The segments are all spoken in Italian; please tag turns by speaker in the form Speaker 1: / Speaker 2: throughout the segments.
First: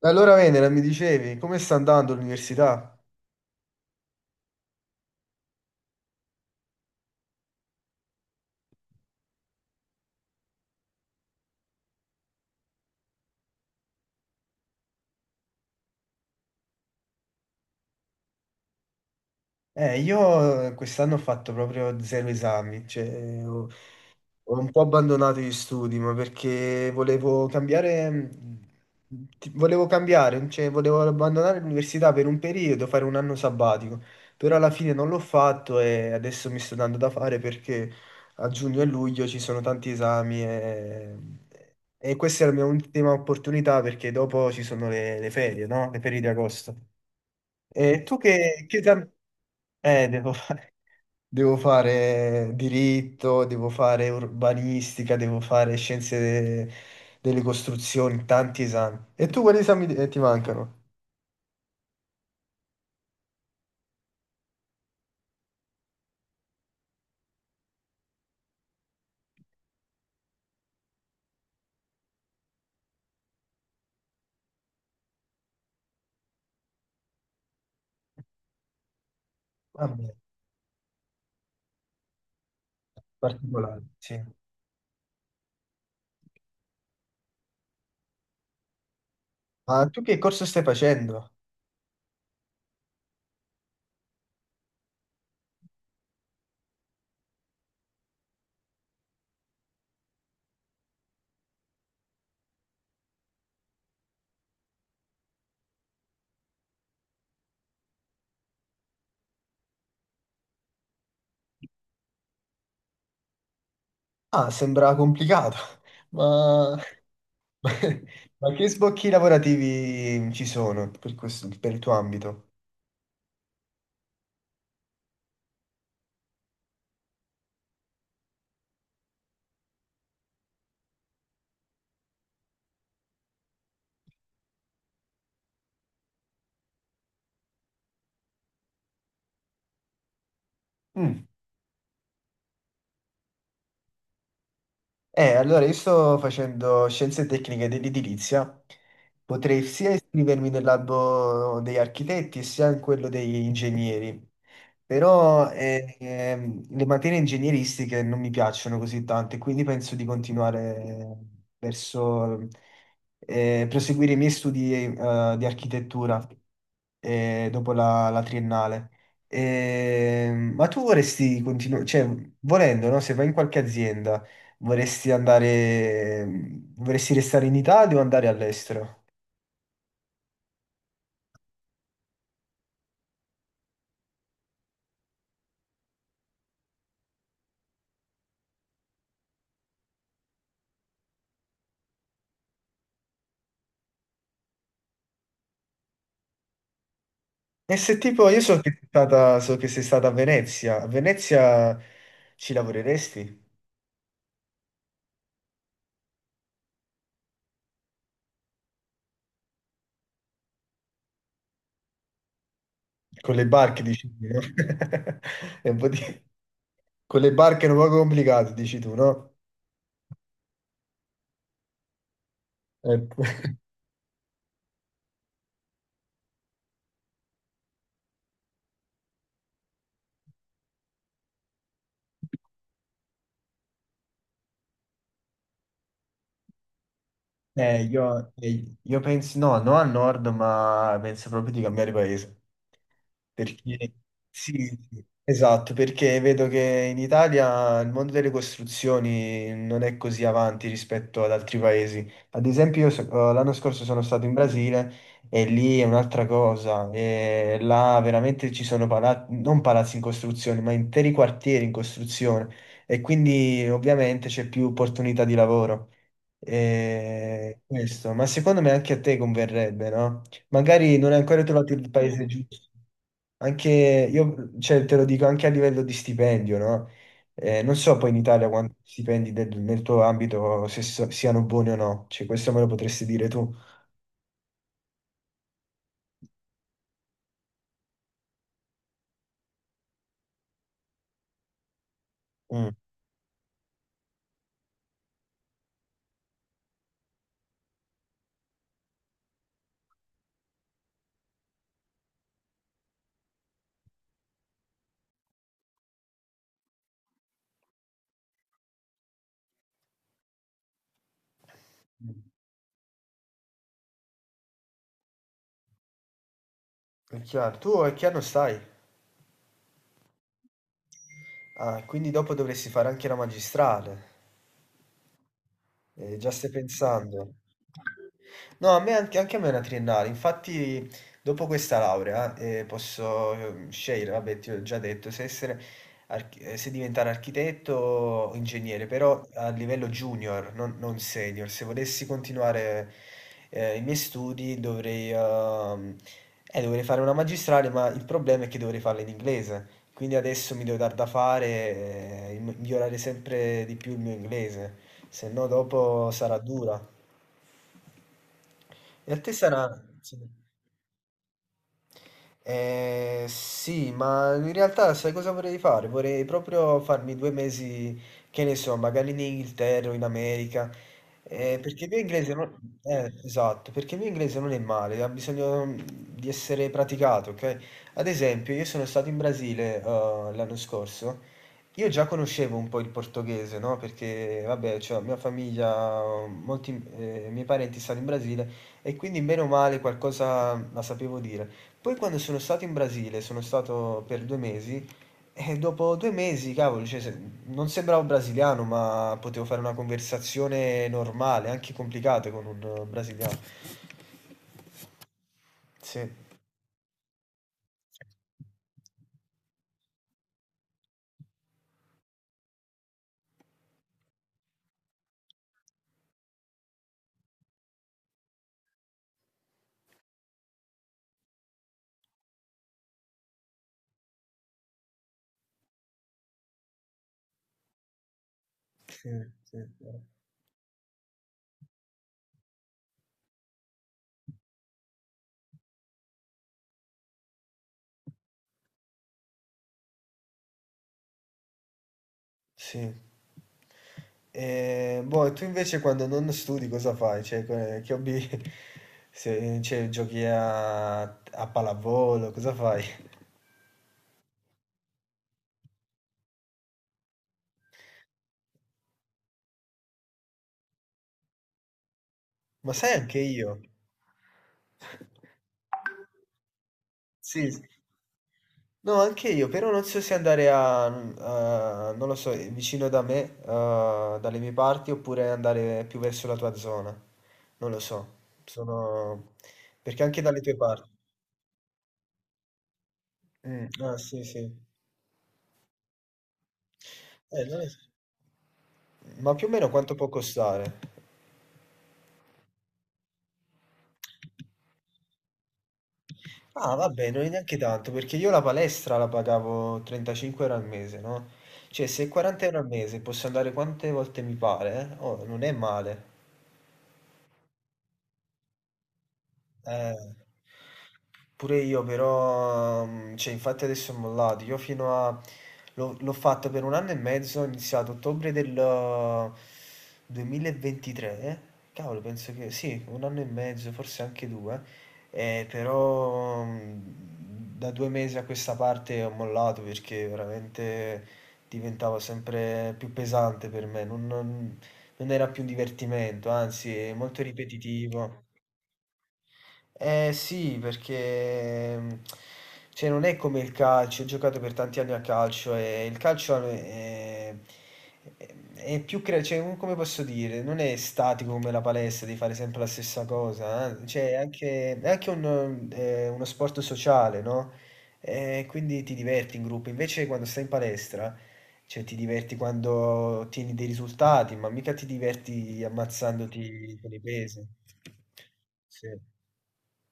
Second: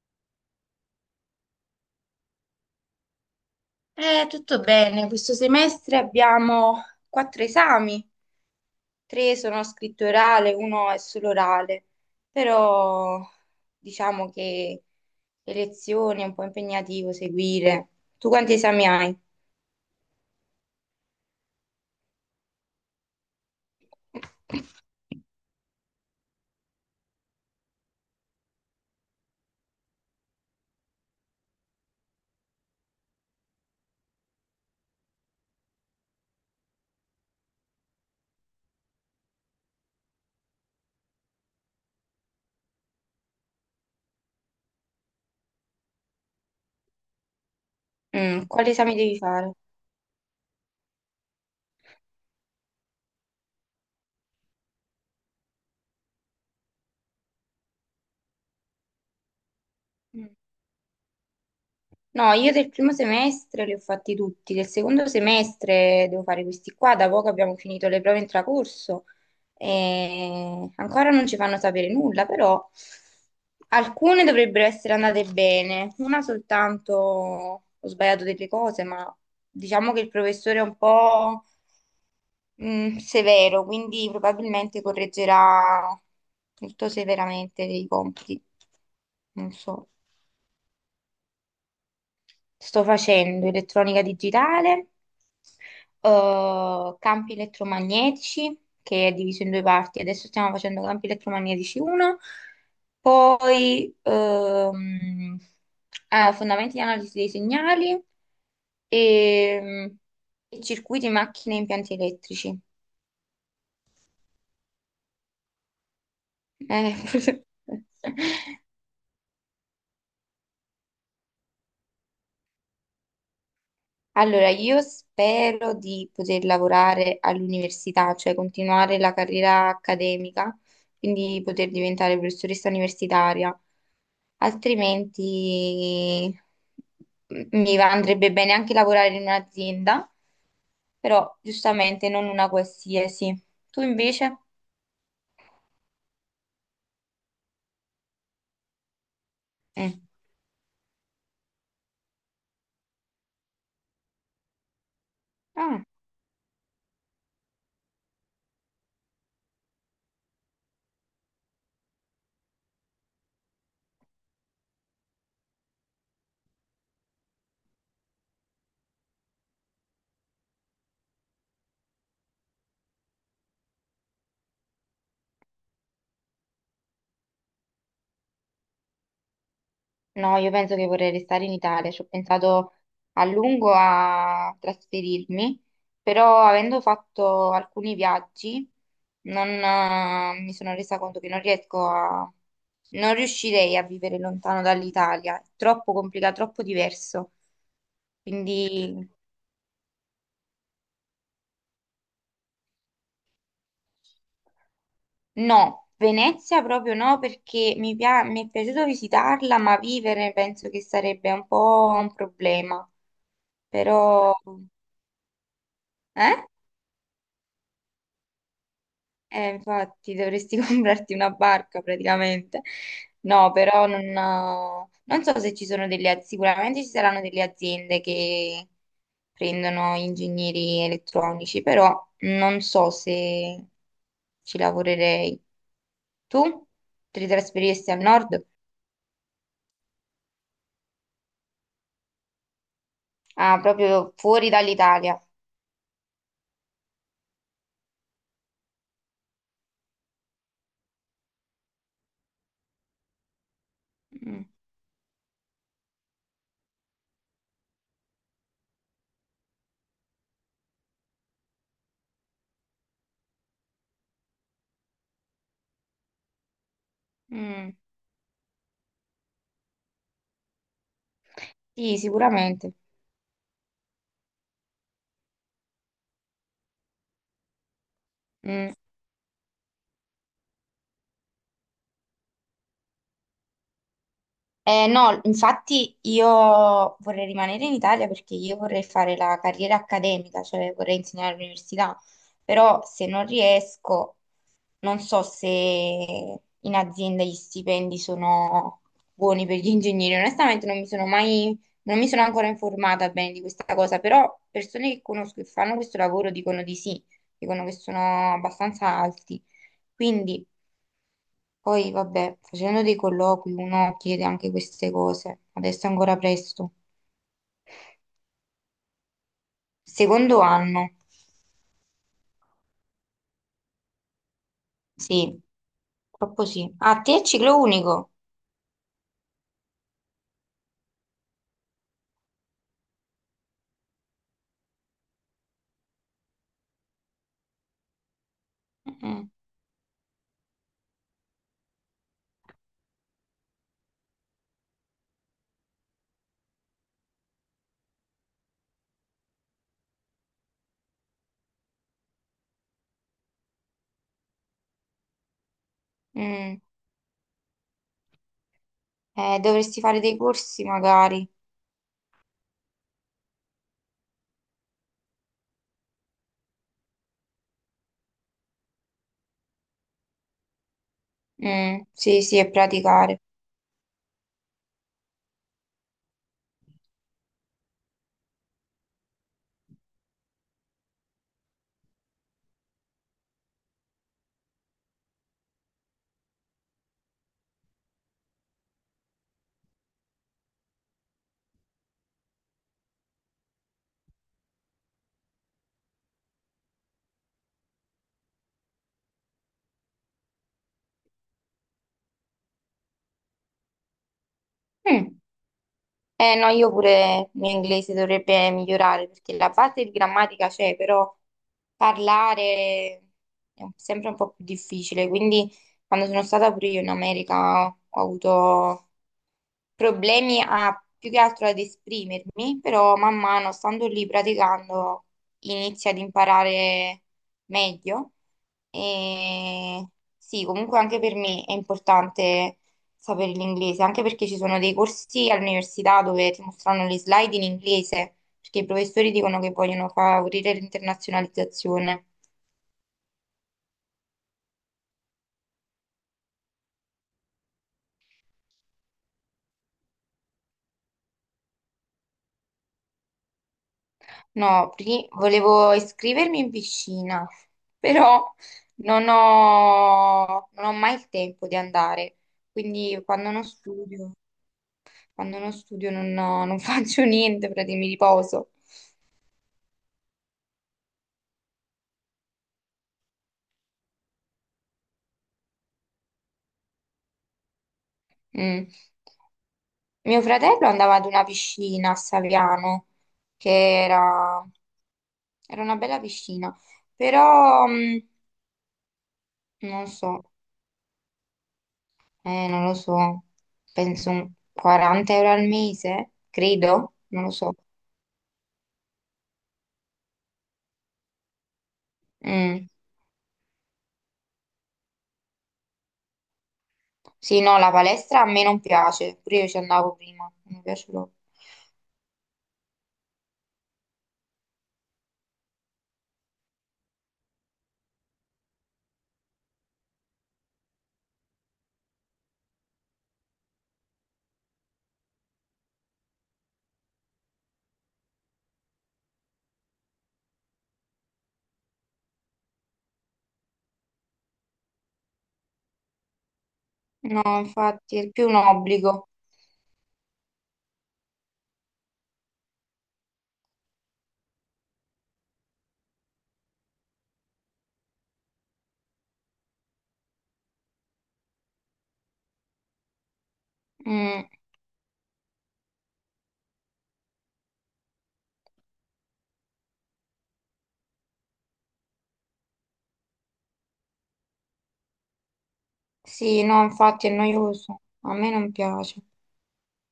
Speaker 1: Allora, Venera, mi dicevi, come sta andando l'università?
Speaker 2: Tutto bene, questo semestre abbiamo quattro esami, tre sono a scritto orale, uno è solo orale, però diciamo che le lezioni è un po' impegnativo seguire. Tu quanti esami hai?
Speaker 1: Io quest'anno ho fatto proprio zero esami, cioè ho un po' abbandonato gli studi, ma perché volevo cambiare, volevo cambiare, cioè volevo abbandonare l'università per un periodo, fare un anno sabbatico, però alla fine non l'ho fatto e adesso mi sto dando da fare perché a giugno e luglio ci sono tanti esami e questa è la mia ultima opportunità perché dopo ci sono le ferie, no? Le ferie di agosto. E tu
Speaker 2: Mm,
Speaker 1: che,
Speaker 2: quali
Speaker 1: che
Speaker 2: esami
Speaker 1: esami...
Speaker 2: devi fare?
Speaker 1: Eh, devo Devo fare diritto, devo fare urbanistica, devo fare scienze delle costruzioni, tanti esami. E tu quali esami ti
Speaker 2: Mm.
Speaker 1: mancano?
Speaker 2: No, io del primo semestre li ho fatti tutti, del secondo semestre devo fare questi qua, da poco abbiamo finito le prove intracorso e ancora non ci fanno sapere nulla, però alcune dovrebbero essere andate bene, una soltanto ho sbagliato delle cose, ma diciamo che il
Speaker 1: Vabbè,
Speaker 2: professore è un po' severo,
Speaker 1: particolari,
Speaker 2: quindi
Speaker 1: sì.
Speaker 2: probabilmente correggerà molto severamente dei compiti, non
Speaker 1: Ma
Speaker 2: so.
Speaker 1: tu che corso stai facendo?
Speaker 2: Sto facendo elettronica digitale, campi elettromagnetici, che è diviso in due parti. Adesso stiamo facendo campi elettromagnetici 1, poi fondamenti di analisi dei segnali e, e circuiti, macchine e impianti elettrici.
Speaker 1: Ah, sembra complicato, ma,
Speaker 2: Eh,
Speaker 1: ma che sbocchi lavorativi ci sono per per il tuo ambito?
Speaker 2: Allora, io spero di poter lavorare all'università, cioè continuare la carriera accademica, quindi poter diventare professoressa universitaria, altrimenti andrebbe bene anche lavorare in un'azienda,
Speaker 1: Mm.
Speaker 2: però giustamente non una qualsiasi. Tu invece?
Speaker 1: Allora io sto facendo scienze tecniche dell'edilizia, potrei sia
Speaker 2: Mm.
Speaker 1: iscrivermi nell'albo degli architetti sia in quello degli ingegneri, però
Speaker 2: Ah.
Speaker 1: le materie ingegneristiche non mi piacciono così tante, quindi penso di continuare verso proseguire i miei studi, di architettura, dopo la triennale. Ma tu vorresti continuare, cioè volendo, no? Se vai in qualche azienda, Vorresti andare, vorresti restare in Italia o andare all'estero?
Speaker 2: No, io penso che vorrei restare in Italia, ci ho pensato a lungo a trasferirmi, però avendo fatto alcuni viaggi non, mi sono resa conto che non riesco a... non riuscirei a vivere lontano dall'Italia, è troppo complicato, troppo diverso.
Speaker 1: E se tipo, io
Speaker 2: Quindi
Speaker 1: so che sei stata a Venezia ci lavoreresti?
Speaker 2: no, Venezia proprio no, perché mi è piaciuto visitarla, ma vivere penso che sarebbe un po' un problema.
Speaker 1: Con le barche, dici tu,
Speaker 2: Però...
Speaker 1: no? È un po' di-
Speaker 2: Eh?
Speaker 1: Con le barche è un po' complicato, dici tu, no?
Speaker 2: Infatti dovresti comprarti una barca praticamente.
Speaker 1: Ecco.
Speaker 2: No, però non, non so se ci sono delle aziende, sicuramente ci saranno delle aziende che prendono ingegneri elettronici, però non so se ci lavorerei. Tu ti
Speaker 1: Eh,
Speaker 2: trasferiresti al
Speaker 1: io,
Speaker 2: nord?
Speaker 1: eh, io penso, no, no al nord, ma penso proprio di cambiare paese.
Speaker 2: Ah,
Speaker 1: Perché
Speaker 2: proprio fuori
Speaker 1: sì, sì,
Speaker 2: dall'Italia.
Speaker 1: esatto, perché vedo che in Italia il mondo delle costruzioni non è così avanti rispetto ad altri paesi. Ad esempio, l'anno scorso sono stato in
Speaker 2: Mm,
Speaker 1: Brasile e lì è un'altra cosa. E là veramente ci sono palazzi, non palazzi in costruzione, ma interi quartieri in costruzione. E quindi ovviamente c'è più opportunità di lavoro. E
Speaker 2: mm,
Speaker 1: questo, ma secondo me anche a te converrebbe, no? Magari non hai ancora trovato il
Speaker 2: sì,
Speaker 1: paese giusto.
Speaker 2: sicuramente.
Speaker 1: Anche io, cioè, te lo dico anche a livello di stipendio, no? Non so poi in Italia
Speaker 2: Mm.
Speaker 1: quanti stipendi nel tuo ambito se siano buoni o no, cioè questo me lo potresti dire tu.
Speaker 2: No, infatti io vorrei rimanere in Italia perché io vorrei fare la carriera accademica, cioè vorrei insegnare all'università,
Speaker 1: Mm.
Speaker 2: però se non riesco, non so se in azienda gli stipendi sono buoni per gli ingegneri. Onestamente non mi sono mai, non mi sono ancora informata bene di questa cosa, però persone che conosco che fanno questo lavoro dicono di sì, dicono che sono abbastanza alti. Quindi poi, vabbè, facendo dei colloqui uno chiede anche queste cose. Adesso è ancora presto.
Speaker 1: È chiaro, tu a che anno stai?
Speaker 2: Secondo anno,
Speaker 1: Ah, quindi dopo dovresti fare anche la magistrale.
Speaker 2: sì,
Speaker 1: Già
Speaker 2: proprio
Speaker 1: stai
Speaker 2: sì. Ah, te è
Speaker 1: pensando.
Speaker 2: ciclo unico?
Speaker 1: No, a me anche, anche a me è una triennale, infatti dopo questa laurea posso scegliere, vabbè ti ho già detto, se diventare architetto o ingegnere, però
Speaker 2: Mm,
Speaker 1: a livello junior, non senior. Se volessi continuare i miei studi dovrei, dovrei fare una magistrale, ma il problema è che dovrei farla in inglese. Quindi adesso mi devo dar da fare e migliorare sempre di più il mio inglese, se no dopo sarà
Speaker 2: mm.
Speaker 1: dura. E a te sarà...
Speaker 2: Dovresti fare dei
Speaker 1: Sì.
Speaker 2: corsi magari.
Speaker 1: Sì, ma in realtà sai cosa vorrei fare? Vorrei proprio farmi 2 mesi, che ne so, magari in Inghilterra o in America,
Speaker 2: Mm,
Speaker 1: perché il mio
Speaker 2: sì,
Speaker 1: inglese
Speaker 2: sì, e
Speaker 1: non...
Speaker 2: praticare.
Speaker 1: esatto, perché il mio inglese non è male, ha bisogno di essere praticato, ok? Ad esempio, io sono stato in Brasile, l'anno scorso, io già conoscevo un po' il portoghese, no? Perché, vabbè, cioè, mia famiglia, molti, miei parenti stanno in Brasile e quindi, bene o male, qualcosa la sapevo dire. Poi quando sono stato in Brasile, sono stato per 2 mesi, e dopo 2 mesi, cavolo, cioè, non sembravo brasiliano, ma potevo fare una conversazione normale, anche complicata con un brasiliano.
Speaker 2: Mm.
Speaker 1: Sì,
Speaker 2: Eh no, io pure l'inglese dovrebbe migliorare perché la base di grammatica c'è, però parlare sempre un po' più difficile. Quindi quando sono stata pure io in America ho avuto problemi a, più che altro ad esprimermi, però man mano stando lì praticando inizi ad imparare meglio.
Speaker 1: sì, sì,
Speaker 2: E sì, comunque anche per me è importante sapere l'inglese, anche perché ci sono dei corsi all'università dove ti mostrano le slide in inglese, perché i professori dicono che vogliono favorire l'internazionalizzazione.
Speaker 1: sì. E, boh, e tu invece quando non studi cosa fai? Cioè, che hobby... Se, cioè, giochi a pallavolo, cosa fai?
Speaker 2: No, pri- Volevo iscrivermi in piscina, però non ho mai il tempo di andare,
Speaker 1: Ma sai
Speaker 2: quindi
Speaker 1: anche io?
Speaker 2: quando non studio non faccio niente,
Speaker 1: Sì. Sì.
Speaker 2: praticamente mi riposo.
Speaker 1: No, anche io, però non so se andare non lo so, vicino da me, dalle mie parti, oppure andare più verso la tua zona. Non lo so.
Speaker 2: Mm.
Speaker 1: Sono... Perché
Speaker 2: Mio
Speaker 1: anche dalle tue
Speaker 2: fratello
Speaker 1: parti.
Speaker 2: andava ad una piscina a Saviano, che
Speaker 1: Mm, ah, sì, sì.
Speaker 2: era, era una bella piscina,
Speaker 1: Non
Speaker 2: però
Speaker 1: lo so. Ma più o meno
Speaker 2: non
Speaker 1: quanto può
Speaker 2: so,
Speaker 1: costare?
Speaker 2: non lo so, penso un 40 euro al mese,
Speaker 1: Ah,
Speaker 2: credo,
Speaker 1: vabbè, non
Speaker 2: non
Speaker 1: è
Speaker 2: lo so.
Speaker 1: neanche tanto, perché io la palestra la pagavo 35 euro al mese, no? Cioè, se 40 euro al
Speaker 2: Mm.
Speaker 1: mese posso andare quante volte mi pare, eh? Oh, non è male.
Speaker 2: Sì, no, la palestra a me non piace, pure io ci andavo
Speaker 1: Eh,
Speaker 2: prima, non mi piace proprio.
Speaker 1: pure io però, cioè infatti adesso ho mollato, io l'ho fatto per un anno e mezzo, ho iniziato ottobre del 2023, eh? Cavolo, penso che sì, un anno e mezzo, forse anche due, eh, però mm, da 2 mesi a questa parte ho mollato perché veramente diventava sempre più pesante per me, non era più un divertimento, anzi è molto
Speaker 2: No, infatti è
Speaker 1: ripetitivo.
Speaker 2: più un obbligo.
Speaker 1: Eh sì, perché cioè, non è come il calcio, ho giocato per tanti anni a calcio e il calcio è più cioè, come posso dire, non è statico come la palestra, di fare sempre la stessa cosa, eh. Cioè, è
Speaker 2: Mm,
Speaker 1: anche, è anche uno sport sociale, no? Quindi ti diverti in gruppo, invece quando stai in palestra, cioè, ti diverti quando ottieni dei risultati, ma mica ti diverti
Speaker 2: sì, no,
Speaker 1: ammazzandoti con i
Speaker 2: infatti è
Speaker 1: pesi.
Speaker 2: noioso, a me non
Speaker 1: Sì.
Speaker 2: piace.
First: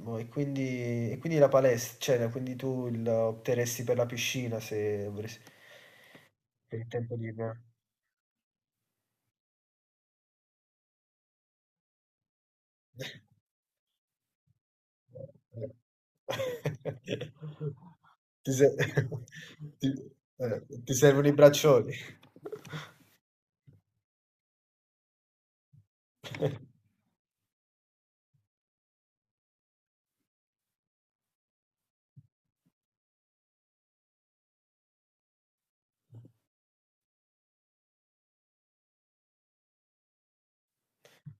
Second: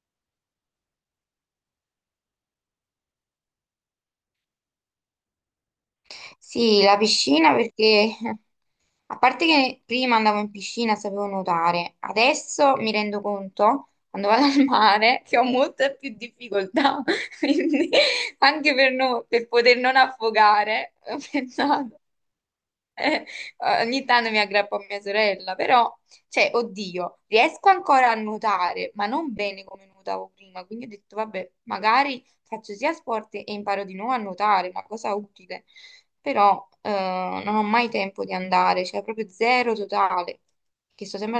Speaker 1: Boh, e quindi la palestra, cioè, quindi tu opteresti per la piscina se avresti per
Speaker 2: Sì,
Speaker 1: il
Speaker 2: la
Speaker 1: tempo
Speaker 2: piscina
Speaker 1: libero.
Speaker 2: perché, a parte che prima andavo in piscina, sapevo nuotare, adesso mi rendo conto, quando vado al mare, che ho molte più difficoltà, quindi
Speaker 1: Ti,
Speaker 2: anche
Speaker 1: se-
Speaker 2: per, no- per poter non
Speaker 1: Ti
Speaker 2: affogare, ho
Speaker 1: servono i braccioli.
Speaker 2: pensato. Eh, ogni tanto mi aggrappo a mia sorella, però, cioè, oddio, riesco ancora a nuotare, ma non bene come nuotavo prima, quindi ho detto, vabbè, magari faccio sia sport e imparo di nuovo a nuotare, una cosa utile, però non ho mai tempo di andare, cioè proprio zero totale, che sto sempre